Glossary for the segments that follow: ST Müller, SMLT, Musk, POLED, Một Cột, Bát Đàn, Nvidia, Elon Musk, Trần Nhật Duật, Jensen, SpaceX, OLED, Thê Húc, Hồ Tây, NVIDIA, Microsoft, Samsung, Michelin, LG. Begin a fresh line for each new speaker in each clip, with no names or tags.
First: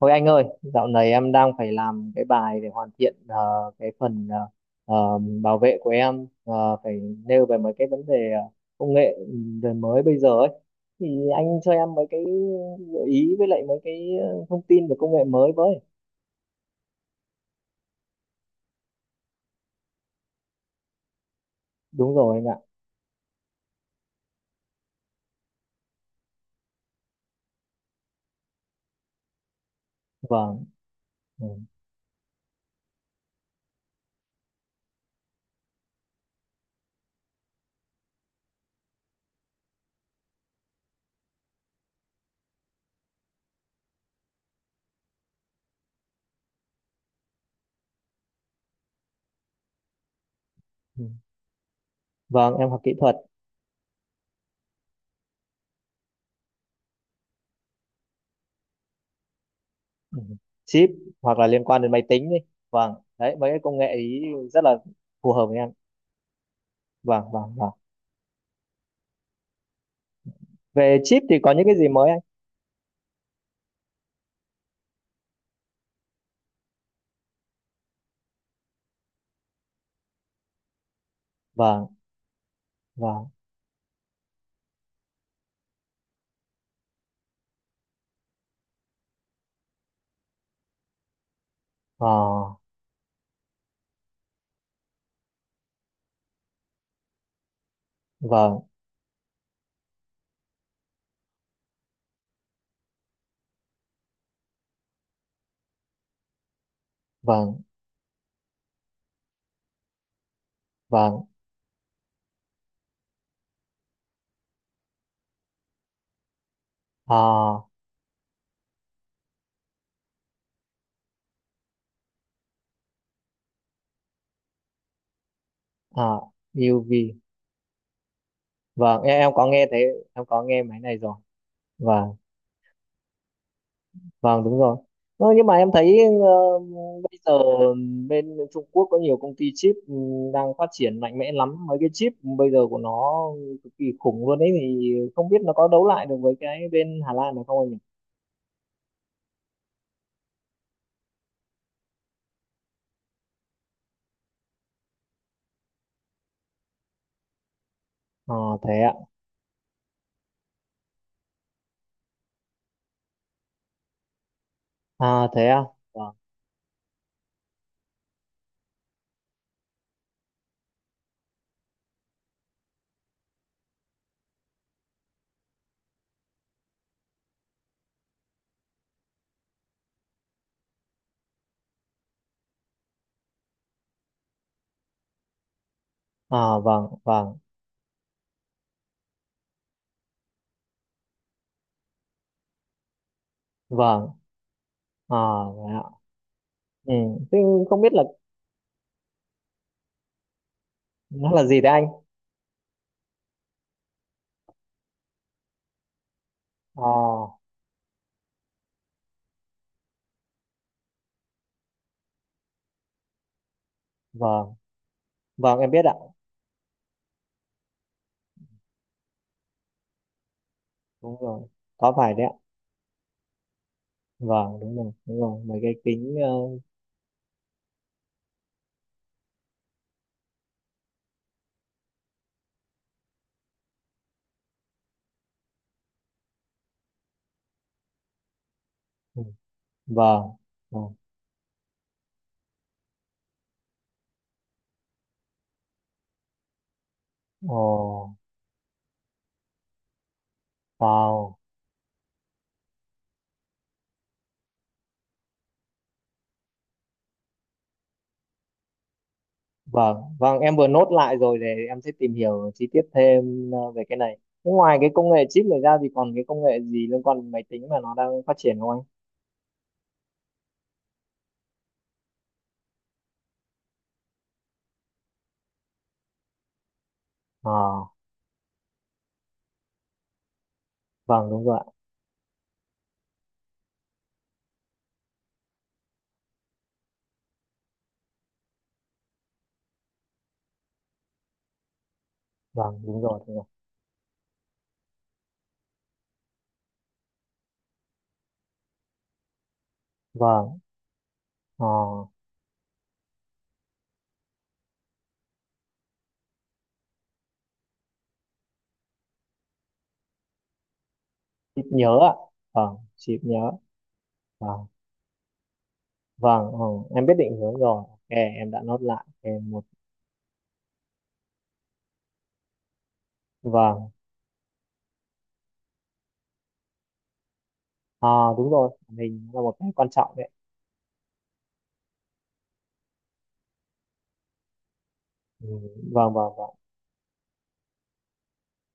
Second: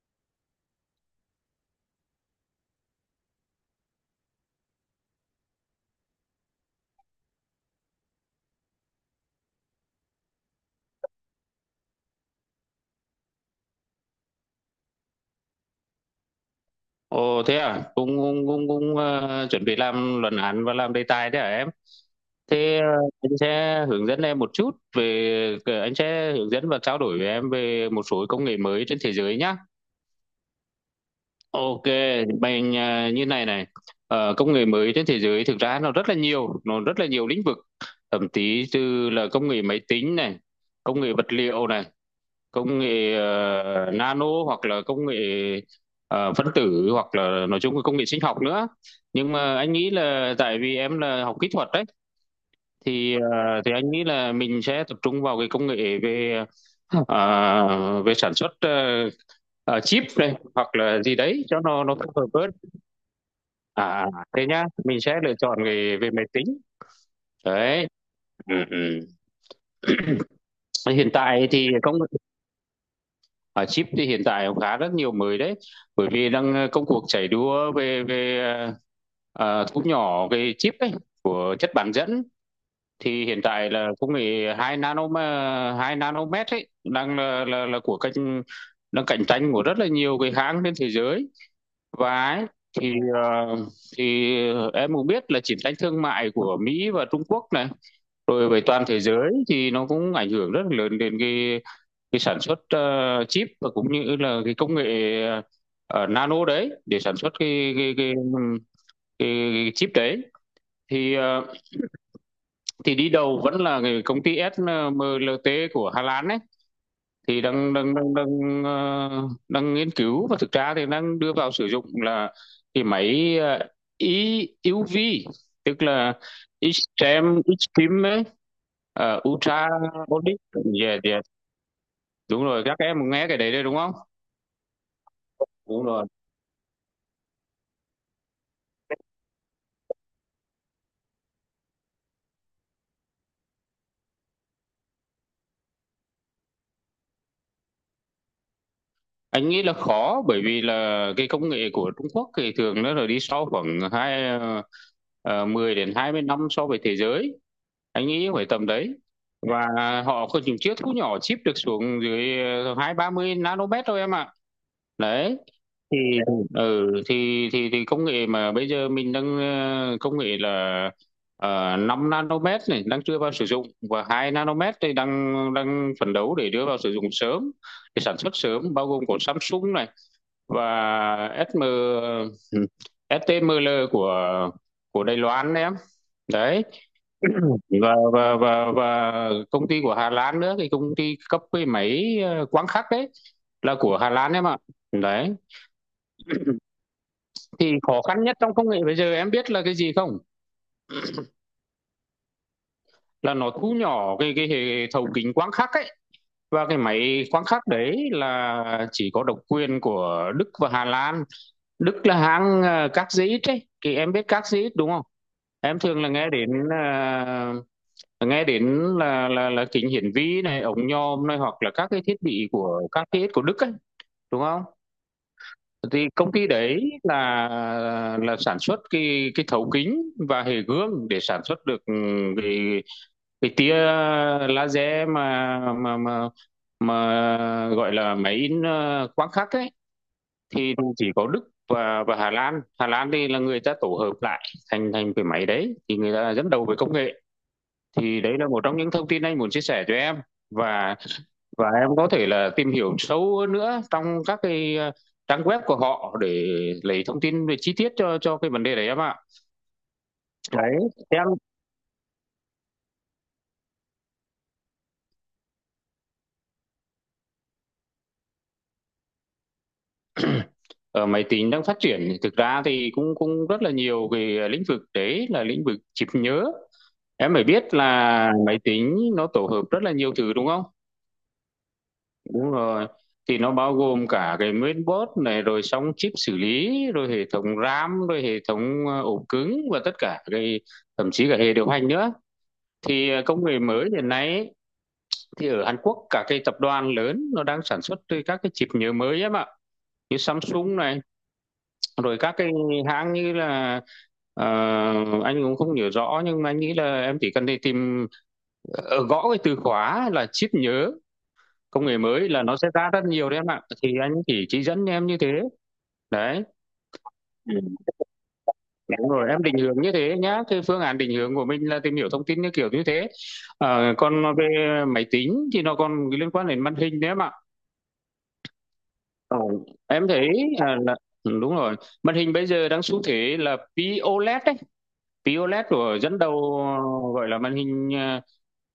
Thôi anh ơi, dạo này em đang phải làm cái bài để hoàn thiện cái phần bảo vệ của em phải nêu về mấy cái vấn đề công nghệ đời mới bây giờ ấy. Thì anh cho em mấy cái gợi ý với lại mấy cái thông tin về công nghệ mới với.
Ồ, thế à? Cũng chuẩn bị làm luận án và làm đề tài thế à em?
Đúng rồi anh ạ.
Thế, anh sẽ hướng dẫn em một chút về anh sẽ hướng dẫn và trao đổi với em về một số công nghệ mới trên thế giới nhá.
Vâng. Ừ.
Ok, mình như này này. Công nghệ mới trên thế giới thực ra nó rất là nhiều, lĩnh vực. Thậm chí từ là công nghệ máy tính này, công nghệ vật liệu này, công nghệ nano, hoặc là công nghệ phân tử, hoặc là nói chung là công nghệ sinh học nữa. Nhưng mà anh nghĩ là, tại vì em
Ừ.
là học kỹ thuật đấy,
Vâng, em học kỹ
thì
thuật.
ờ, thì anh nghĩ là mình sẽ tập trung vào cái công nghệ về ờ, về sản xuất chip
Ừ.
này hoặc
Chip
là gì
hoặc
đấy
là
cho
liên quan
nó
đến
nó
máy
phù hợp
tính đi.
hơn.
Vâng. Đấy, mấy cái công nghệ
À,
ý
thế
rất
nhá,
là
mình sẽ
phù
lựa
hợp với
chọn
em.
về về máy tính
Vâng, vâng, vâng.
đấy. Ừ, ừ.
Về
hiện
chip thì
tại
có những
thì
cái gì
công
mới anh?
À, chip thì hiện tại cũng khá rất nhiều mới đấy, bởi vì đang công cuộc chạy đua về về thu nhỏ cái chip ấy, của chất
Vâng,
bán dẫn. Thì
vâng.
hiện tại là công nghệ 2 nanomet ấy, đang là của cạnh đang cạnh tranh của rất là nhiều cái hãng trên thế giới,
Ờ.
và ấy, thì ờ, thì em cũng biết là chiến tranh thương mại của Mỹ và Trung Quốc này, rồi
Vâng,
về toàn thế giới, thì nó cũng ảnh hưởng rất là lớn đến cái sản xuất chip và cũng như là cái công nghệ ờ, nano đấy, để sản xuất
vâng,
cái, cái chip đấy. thì
vâng.
ờ, thì đi đầu vẫn là cái công ty SMLT của Hà Lan ấy, thì
à,
đang đang đang đang ờ, đang nghiên cứu, và thực ra thì đang đưa vào sử dụng là cái máy i u vi, tức
à,
là
UV.
extreme extreme ấy,
Vâng, em, em có nghe
ultra
thấy. Em
audit.
có nghe máy này
Yeah,
rồi.
yeah.
Vâng,
Đúng rồi, các em nghe cái đấy đấy đúng không?
vâng, đúng rồi. Ơ, nhưng mà em
Đúng
thấy
rồi.
bây giờ bên Trung Quốc có nhiều công ty chip đang phát triển mạnh mẽ lắm. Mấy cái chip bây giờ của nó cực kỳ khủng luôn ấy, thì không biết nó có đấu lại được với cái bên Hà Lan được không anh nhỉ?
Anh nghĩ là khó, bởi vì là cái công nghệ của Trung Quốc thì thường nó là đi sau khoảng 10 đến 20 năm so với thế giới, anh nghĩ
À,
phải tầm
thế ạ.
đấy. Và họ có những chiếc thu nhỏ chip được xuống dưới hai ba mươi nanomet thôi em ạ.
À
Đấy.
thế ạ.
thì
Vâng.
ừ thì thì thì công nghệ mà bây giờ mình đang, công nghệ là 5 nanomet này đang chưa vào sử dụng, và 2 nanomet thì đang đang phấn đấu để đưa vào sử dụng sớm, để sản xuất sớm, bao gồm của Samsung này và SM ST Müller của Đài Loan đấy em.
À.
Đấy.
Vâng, vâng,
Và công ty của Hà Lan nữa, thì công ty cấp cái máy quang khắc đấy là của
vâng.
Hà Lan em ạ.
À
Đấy.
thế ạ. Ừ. Thế
Thì
không biết
khó
là
khăn nhất trong công nghệ bây giờ em biết là cái gì không?
nó là gì đấy anh?
Là nó thu nhỏ cái hệ thấu kính quang khắc ấy. Và cái máy
À.
quang khắc đấy là chỉ có độc quyền của Đức và Hà Lan. Đức là hãng Các ấy, thì em biết Các
Vâng.
đúng không?
Vâng, em
Em
biết ạ.
thường là nghe đến, nghe đến là kính hiển vi này, ống
Đúng
nhòm này,
rồi.
hoặc là các
Có
cái
phải
thiết
đấy ạ.
bị của các cái của Đức ấy, đúng
Vâng,
không?
đúng rồi. Đúng rồi. Mấy cái
Thì
kính...
công ty đấy là sản xuất cái thấu kính và hệ gương để sản xuất được cái cái tia laser mà gọi là máy in
ừ.
quang khắc ấy.
Vâng.
Thì
Vâng.
chỉ có Đức và Hà Lan, thì là người ta tổ hợp lại thành thành cái máy đấy. Thì người ta là dẫn đầu về công nghệ.
Ồ,
Thì đấy là một trong những thông tin anh muốn chia sẻ cho em, và
wow.
và em có thể là tìm hiểu sâu hơn nữa trong các cái trang web của họ để lấy thông tin về chi tiết cho cái vấn đề đấy em ạ.
Vâng. Vâng, em vừa
Đấy.
nốt lại
Em,
rồi để em sẽ tìm hiểu chi tiết thêm về cái này. Thế ngoài cái công nghệ chip này ra thì còn cái công nghệ gì liên quan đến máy tính mà nó đang phát triển không anh?
ở máy tính đang phát triển thì thực ra thì cũng cũng rất là nhiều cái lĩnh vực, đấy là lĩnh vực chip nhớ. Em phải
Ờ,
biết là máy tính nó tổ hợp rất là nhiều thứ đúng không?
vâng, đúng rồi ạ.
Đúng rồi. Thì nó bao gồm cả cái main board này, rồi xong chip xử lý, rồi hệ thống RAM, rồi hệ thống ổ cứng và tất cả cái, thậm chí cả hệ điều hành nữa.
Vâng, đúng
Thì
rồi. Đúng rồi.
công nghệ mới hiện nay ấy, thì ở Hàn Quốc cả cái tập đoàn lớn nó đang sản xuất từ các cái chip nhớ mới em ạ. Như
Vâng.
Samsung này,
Ờ,
rồi các cái hãng như là, ờ, anh cũng không nhớ rõ, nhưng mà anh nghĩ là em chỉ cần đi tìm, gõ cái từ khóa là chip nhớ.
chip
Công nghệ
nhớ ạ.
mới là nó sẽ
Vâng,
ra rất
chip
nhiều đấy
nhớ.
em ạ, thì anh chỉ
Vâng.
dẫn em như thế. Đấy.
Vâng, ờ, em biết định hướng
Ừ.
rồi. Ok, em đã nốt lại.
Đúng rồi,
Ok,
em định
một.
hướng như thế nhá. Cái phương án định hướng của mình là tìm hiểu thông tin như kiểu như thế.
Vâng.
Còn về máy tính thì nó còn liên quan đến màn hình đấy em ạ.
À đúng rồi, màn hình
Ờ,
là một cái quan
em
trọng
thấy,
đấy.
à, là đúng rồi. Màn hình bây giờ đang xu thế là POLED đấy.
Ừ,
POLED của
vâng,
dẫn
vâng,
đầu,
vâng.
gọi là màn hình, à,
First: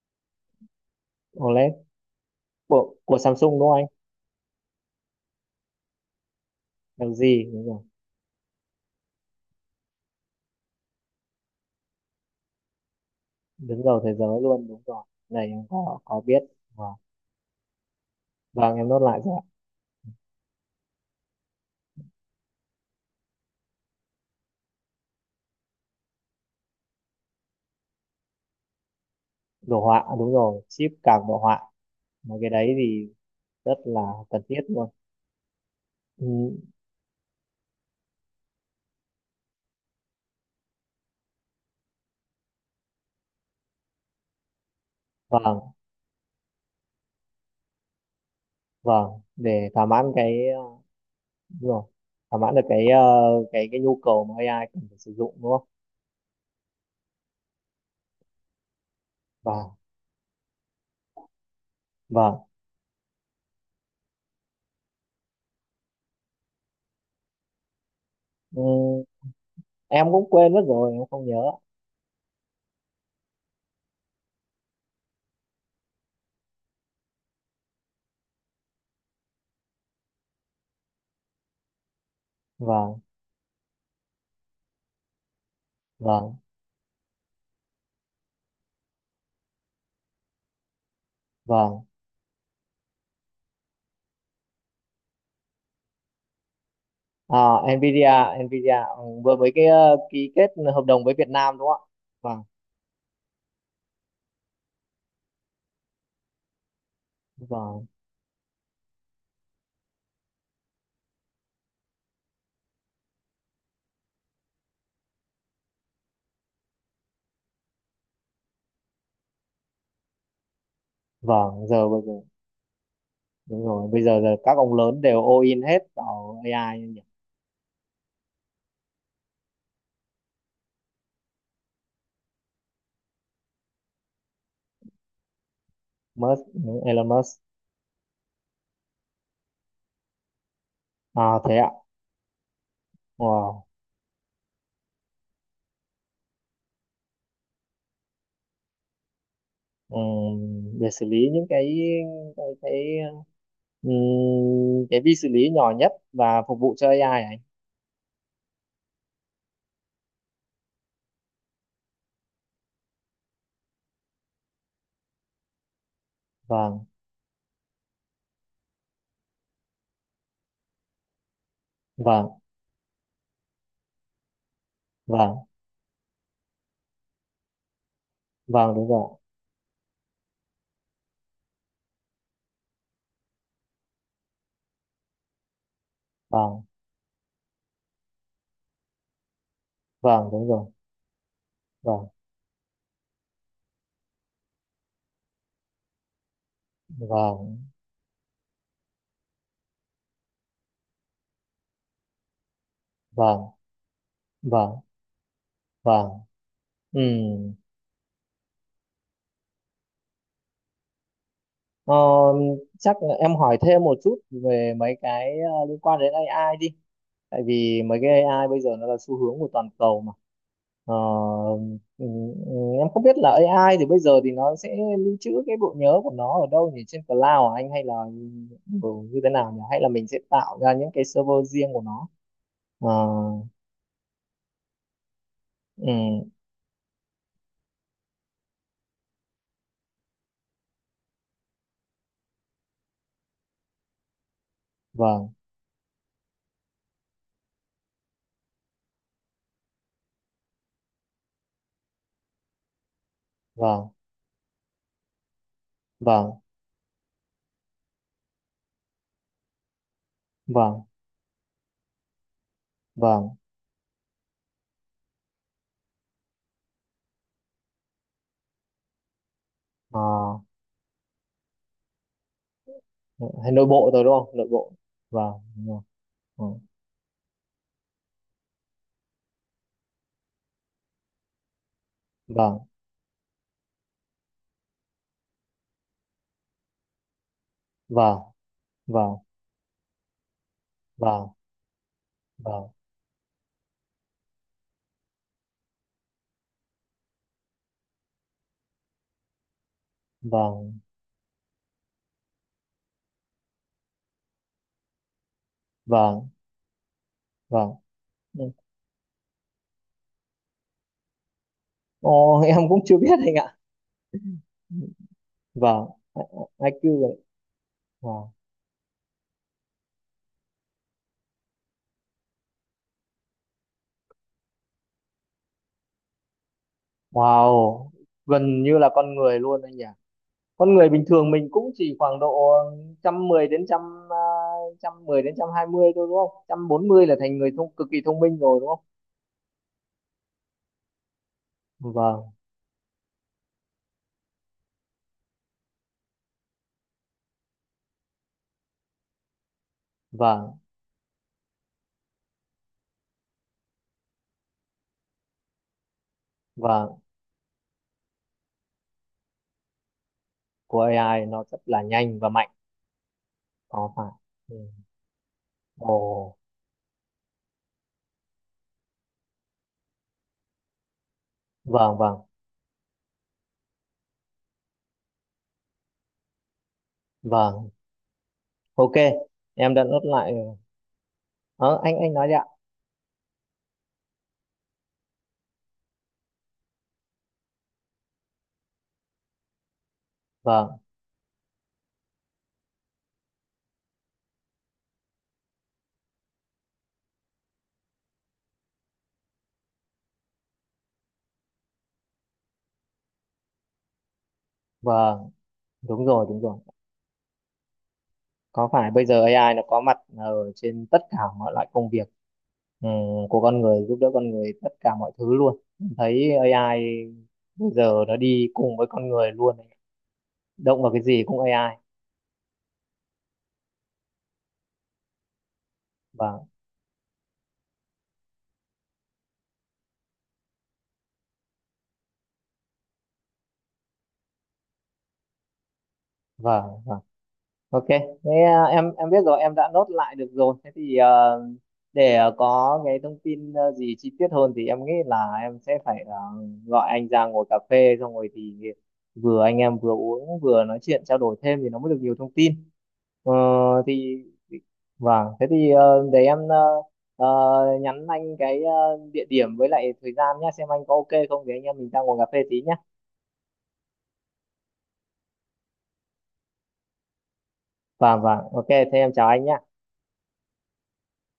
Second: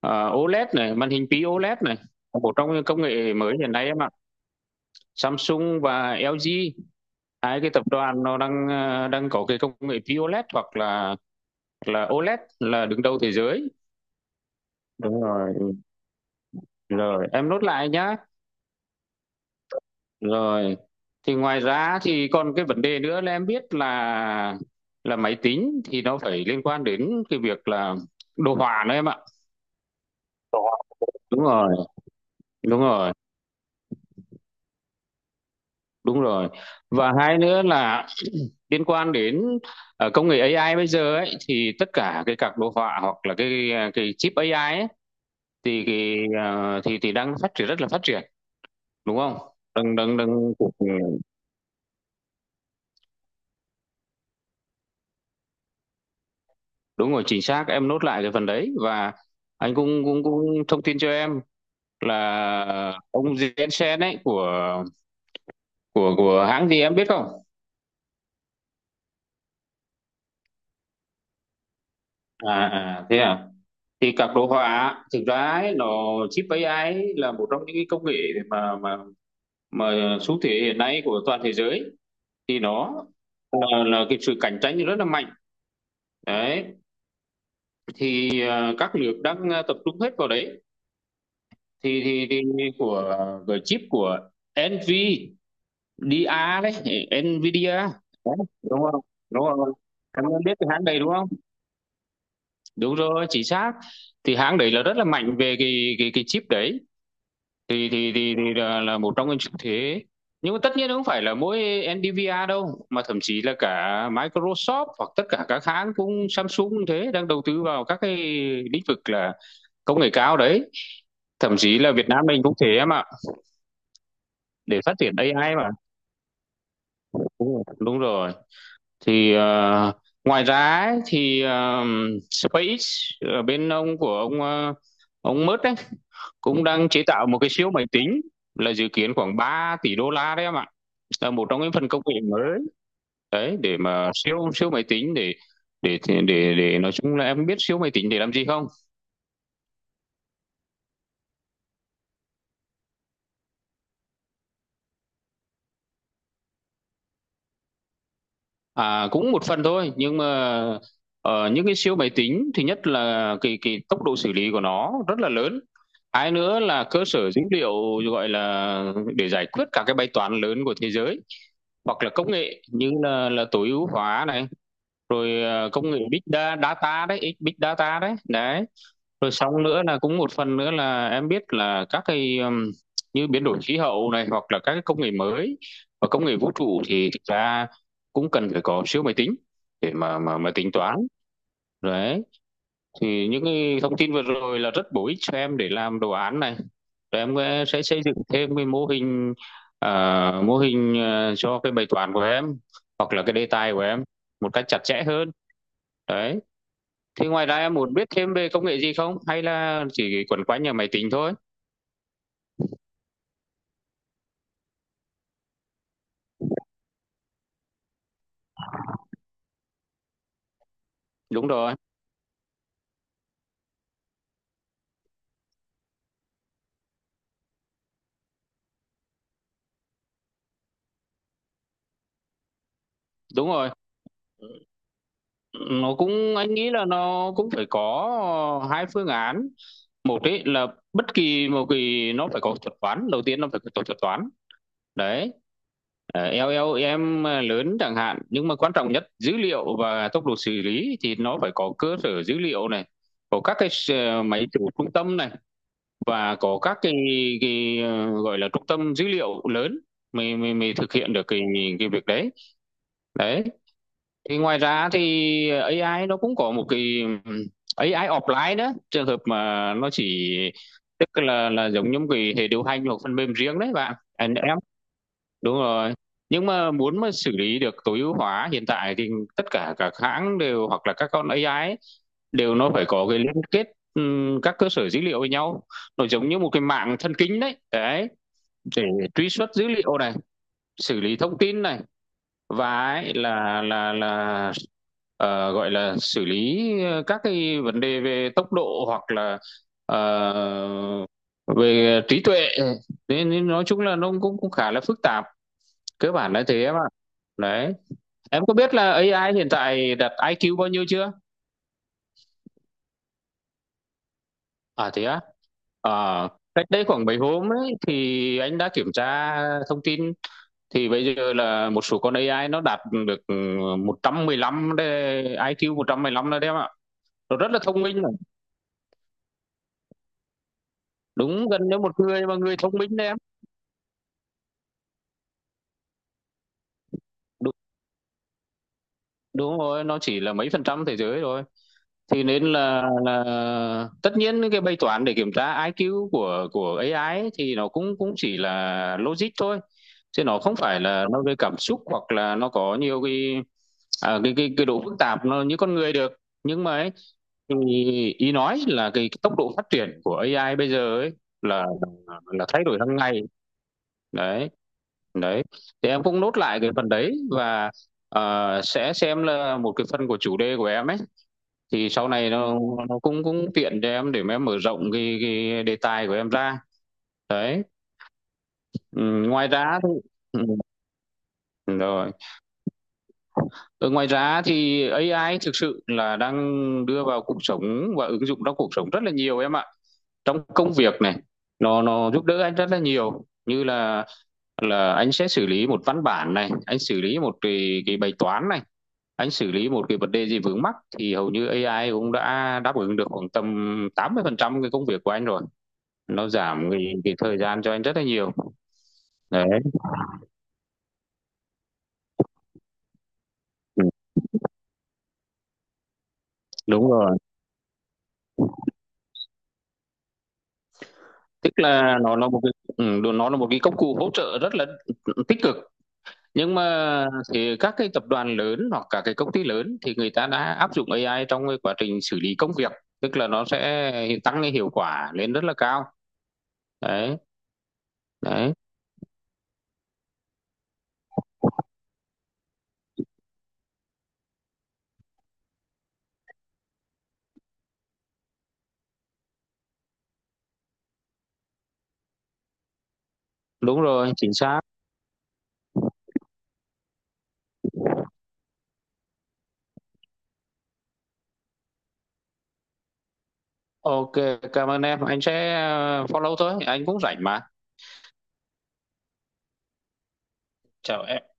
à, OLED này, màn hình
OLED
POLED này. Một trong những công
của
nghệ mới
Samsung đúng
hiện
không anh?
nay em ạ. Samsung và LG,
LG
hai
đúng
cái
rồi,
tập đoàn nó đang đang có cái công nghệ POLED hoặc là OLED là đứng đầu thế giới,
đứng đầu thế giới luôn, đúng rồi.
đúng
Cái này
rồi.
em có biết. Vâng,
Rồi em nốt lại nhá.
vâng em nốt lại rồi ạ.
Rồi. Thì ngoài ra thì còn cái vấn đề nữa là, em biết là, máy tính thì nó phải liên quan đến cái việc là đồ họa nữa em ạ.
Đồ họa đúng rồi, chip cảm đồ
Đúng
họa.
rồi.
Mà cái đấy
Đúng
thì
rồi.
rất là cần thiết luôn.
Đúng
Ừ,
rồi. Và hai nữa là liên quan đến công nghệ AI bây giờ ấy, thì tất cả cái các đồ họa hoặc là cái chip AI ấy,
vâng,
thì cái, thì đang phát triển rất là phát triển,
vâng.
đúng không?
Để thỏa
đừng
mãn
đừng
cái
đừng
đúng rồi, thỏa mãn được cái cái nhu cầu mà AI cần phải sử dụng đúng không?
Đúng rồi, chính xác, em nốt lại cái phần đấy. Và anh
Vâng,
cũng cũng cũng thông tin cho em
vâng.
là, ông Jensen ấy, của hãng gì em biết không?
Ừ, em cũng quên mất rồi, em không nhớ.
Thế à? Thì các đồ họa thực ra ấy, nó, chip AI ấy, là một trong những cái công nghệ mà mà mà xu thế hiện nay của toàn thế giới. Thì nó
Vâng,
là, cái sự cạnh tranh rất là mạnh
vâng,
đấy. Thì các nước đang tập trung hết vào đấy.
vâng.
Thì của của chip của NVIDIA đấy.
À,
NVIDIA,
Nvidia,
đúng
Nvidia
không?
vừa
Đúng
mới cái
không? Anh,
ký
em
kết
biết cái
hợp
hãng đấy
đồng
đúng
với Việt
không?
Nam đúng không ạ? Vâng,
Đúng rồi, chính xác. Thì hãng đấy là rất là mạnh về cái chip đấy.
vâng,
Thì là một trong những xu thế. Nhưng mà tất nhiên không phải là mỗi NVIDIA đâu, mà thậm chí là cả Microsoft hoặc tất cả các hãng, cũng Samsung cũng thế, đang đầu tư vào các cái lĩnh vực là công nghệ cao đấy, thậm
vâng,
chí
giờ
là
bây
Việt
giờ
Nam mình cũng thế em ạ,
đúng rồi, bây giờ giờ các ông
để phát
lớn
triển
đều all
AI
in
mà.
hết vào AI nhỉ.
Đúng rồi. Đúng rồi. Thì ngoài ra ấy, thì SpaceX, ở bên ông của ông, ông Musk ấy,
Musk,
cũng
đúng,
đang chế
Elon
tạo một
Musk.
cái siêu máy tính, là dự kiến khoảng 3 tỷ đô la đấy em ạ. Là
À
một
thế
trong
ạ.
những phần công nghệ mới đấy,
Wow.
để mà siêu siêu máy tính, để để nói chung là, em biết siêu máy tính để làm gì không?
Để xử lý những cái cái cái vi xử lý nhỏ nhất và phục vụ cho AI ấy.
À, cũng một phần thôi nhưng mà ở những cái siêu máy tính thì nhất là cái tốc độ xử lý của nó rất là lớn, hai nữa là
Vâng,
cơ sở dữ liệu, gọi là để giải quyết các cái bài toán lớn của thế giới, hoặc là
vâng,
công nghệ như là tối ưu hóa này, rồi
vâng,
à, công nghệ big data đấy, big data đấy đấy.
vâng đúng rồi.
Rồi xong nữa là cũng một phần nữa là em biết là các cái như biến đổi khí hậu này, hoặc là các cái công nghệ mới và công nghệ vũ
Vâng,
trụ thì thực ra cũng cần phải có siêu máy tính để mà
vâng
mà
đúng
mà
rồi.
tính toán.
Vâng,
Đấy, thì những cái thông tin vừa rồi là rất bổ ích cho em để làm đồ án này, rồi em sẽ
vâng,
sẽ xây dựng thêm cái mô hình, à, mô hình, à, cho cái bài toán của em hoặc là cái đề
vâng,
tài của em
vâng,
một cách
vâng.
chặt chẽ hơn.
Vâng,
Đấy.
ừ.
Thế ngoài ra em muốn biết thêm về công nghệ gì không? Hay là chỉ quẩn quanh nhà máy tính thôi?
Ờ, chắc là em hỏi thêm một chút về mấy cái liên quan đến AI đi. Tại vì mấy cái AI bây giờ nó là xu hướng của toàn cầu mà. Ờ,
Đúng rồi,
ừ, ừ, em không biết là AI thì bây giờ thì nó sẽ lưu trữ cái bộ nhớ của nó ở đâu nhỉ? Trên cloud à anh, hay là ừ, như thế nào nhỉ? Hay là mình sẽ tạo ra những cái server riêng của nó? Ờ,
đúng rồi. Nó
ừ,
cũng, anh nghĩ là nó cũng phải có hai phương án. Một ấy là bất kỳ một kỳ nó phải có thuật toán, đầu tiên nó phải có thuật toán. Đấy.
vâng,
Ờ, eo eo em lớn chẳng hạn, nhưng mà quan trọng nhất dữ liệu và tốc độ xử lý thì nó phải có cơ sở dữ liệu này, có các cái
vâng,
máy chủ trung tâm này, và
vâng,
có các cái gọi là trung tâm dữ liệu lớn, mới mới mới
vâng,
thực hiện được cái việc đấy.
vâng.
Đấy, thì ngoài ra thì AI nó cũng có một cái, ừm, AI offline đó, trường hợp mà nó
Ờ,
chỉ, tức là giống như một cái hệ điều hành hoặc phần mềm
hay
riêng
nội
đấy
bộ
bạn
rồi đúng
anh
không? Nội
em.
bộ. Vâng,
Đúng
đúng rồi.
rồi,
Ừ,
nhưng mà muốn mà xử lý được tối ưu hóa hiện tại thì tất cả các hãng đều, hoặc là các con AI ấy, đều
vâng,
nó phải có cái liên kết, các cơ sở dữ liệu với nhau, nó giống như một cái mạng thần kinh đấy đấy,
vâng,
để
vâng.
truy xuất dữ liệu này, xử lý
Vâng,
thông tin này,
vâng,
và ấy là gọi là xử lý, các cái vấn đề về tốc độ, hoặc là
vâng,
ờ, về trí tuệ, nên nói chung là nó cũng cũng khá là phức tạp, cơ
vâng,
bản là thế em ạ. Đấy,
vâng.
em có biết là AI hiện tại đặt IQ bao nhiêu chưa?
Ồ, em cũng chưa biết anh ạ.
À thế à?
Vâng.
Ờ, cách đây
IQ
khoảng
rồi.
mấy hôm ấy
Wow.
thì anh đã kiểm tra thông tin, thì bây giờ là một số con AI nó đạt được 115 đấy, ai kiu 115 đấy em ạ. Nó rất là thông
Wow,
minh rồi.
gần như là con người luôn anh nhỉ. Con người bình thường mình
Đúng, gần
cũng
như một
chỉ khoảng
người mà
độ
người thông minh đấy em.
110 đến trăm à, trăm mười đến 120 thôi đúng không, 140 là thành người
Đúng,
thông cực kỳ thông minh rồi đúng không?
đúng rồi, nó chỉ là mấy phần trăm thế giới rồi. Thì
Vâng,
nên là tất nhiên cái bài toán để kiểm tra IQ của AI ấy, thì nó cũng cũng chỉ là logic thôi. Chứ nó không
vâng,
phải là nó về cảm xúc, hoặc là nó có nhiều cái à, cái cái độ phức tạp nó như con người được. Nhưng mà ấy,
vâng.
thì ý nói là cái tốc độ phát triển của AI bây
Của
giờ ấy
AI nó rất
là
là nhanh
là,
và
là
mạnh,
thay đổi hàng ngày.
có phải.
Đấy,
Ừ.
đấy. Thì
Ồ.
em cũng nốt lại cái phần đấy, và à, sẽ xem là một cái phần của chủ đề của em ấy, thì
Vâng,
sau
vâng,
này nó cũng cũng tiện cho em để mà em mở rộng cái đề tài của em ra. Đấy.
vâng. Ok,
Ngoài
em
ra
đã
thì,
nốt lại
ừm,
rồi. Ờ, anh
rồi.
anh nói đi ạ.
Ở ngoài ra thì AI thực sự là đang đưa vào cuộc sống và ứng dụng trong cuộc sống rất là nhiều em ạ. Trong công
Vâng,
việc này, nó giúp đỡ anh rất là nhiều, như là anh sẽ xử lý một văn bản này, anh xử lý một cái bài toán này, anh xử lý một cái vấn đề gì vướng mắc, thì hầu như AI cũng đã đáp ứng được khoảng tầm 80% cái công việc của anh
vâng,
rồi.
đúng rồi,
Nó
đúng rồi.
giảm cái thời gian cho anh rất là nhiều.
Có phải bây giờ
Đấy,
AI nó có mặt ở trên tất cả mọi loại công việc, ừ, của con người,
ừm,
giúp đỡ con người tất cả mọi thứ luôn. Thấy AI
đúng rồi.
bây giờ nó đi cùng với con người luôn. Động vào cái gì cũng
Tức
AI.
là nó là một cái đ nó là một cái công cụ hỗ trợ rất là tích cực,
Vâng,
nhưng mà thì các cái tập đoàn lớn hoặc cả cái công ty lớn thì người ta đã áp dụng AI trong cái quá trình xử lý công việc, tức là nó sẽ tăng cái hiệu quả lên rất là cao.
vâng, vâng.
Đấy,
Ok, thế
đấy,
à, em biết rồi, em đã nốt lại được rồi. Thế thì để có cái thông tin gì chi tiết hơn thì em nghĩ là em sẽ phải gọi anh ra ngồi cà phê xong rồi thì vừa anh em vừa uống vừa nói chuyện trao đổi thêm thì nó mới được nhiều thông tin. Ờ,
đúng rồi,
thì
chính xác.
vâng, thế thì để em ờ, nhắn anh cái địa điểm với lại thời gian nhé, xem anh có ok không thì anh em mình ra ngồi cà phê tí nhé.
OK, cảm ơn em, anh sẽ, follow thôi, anh cũng rảnh mà.
Vâng vâng, ok, thế em chào anh nhé.
Chào em.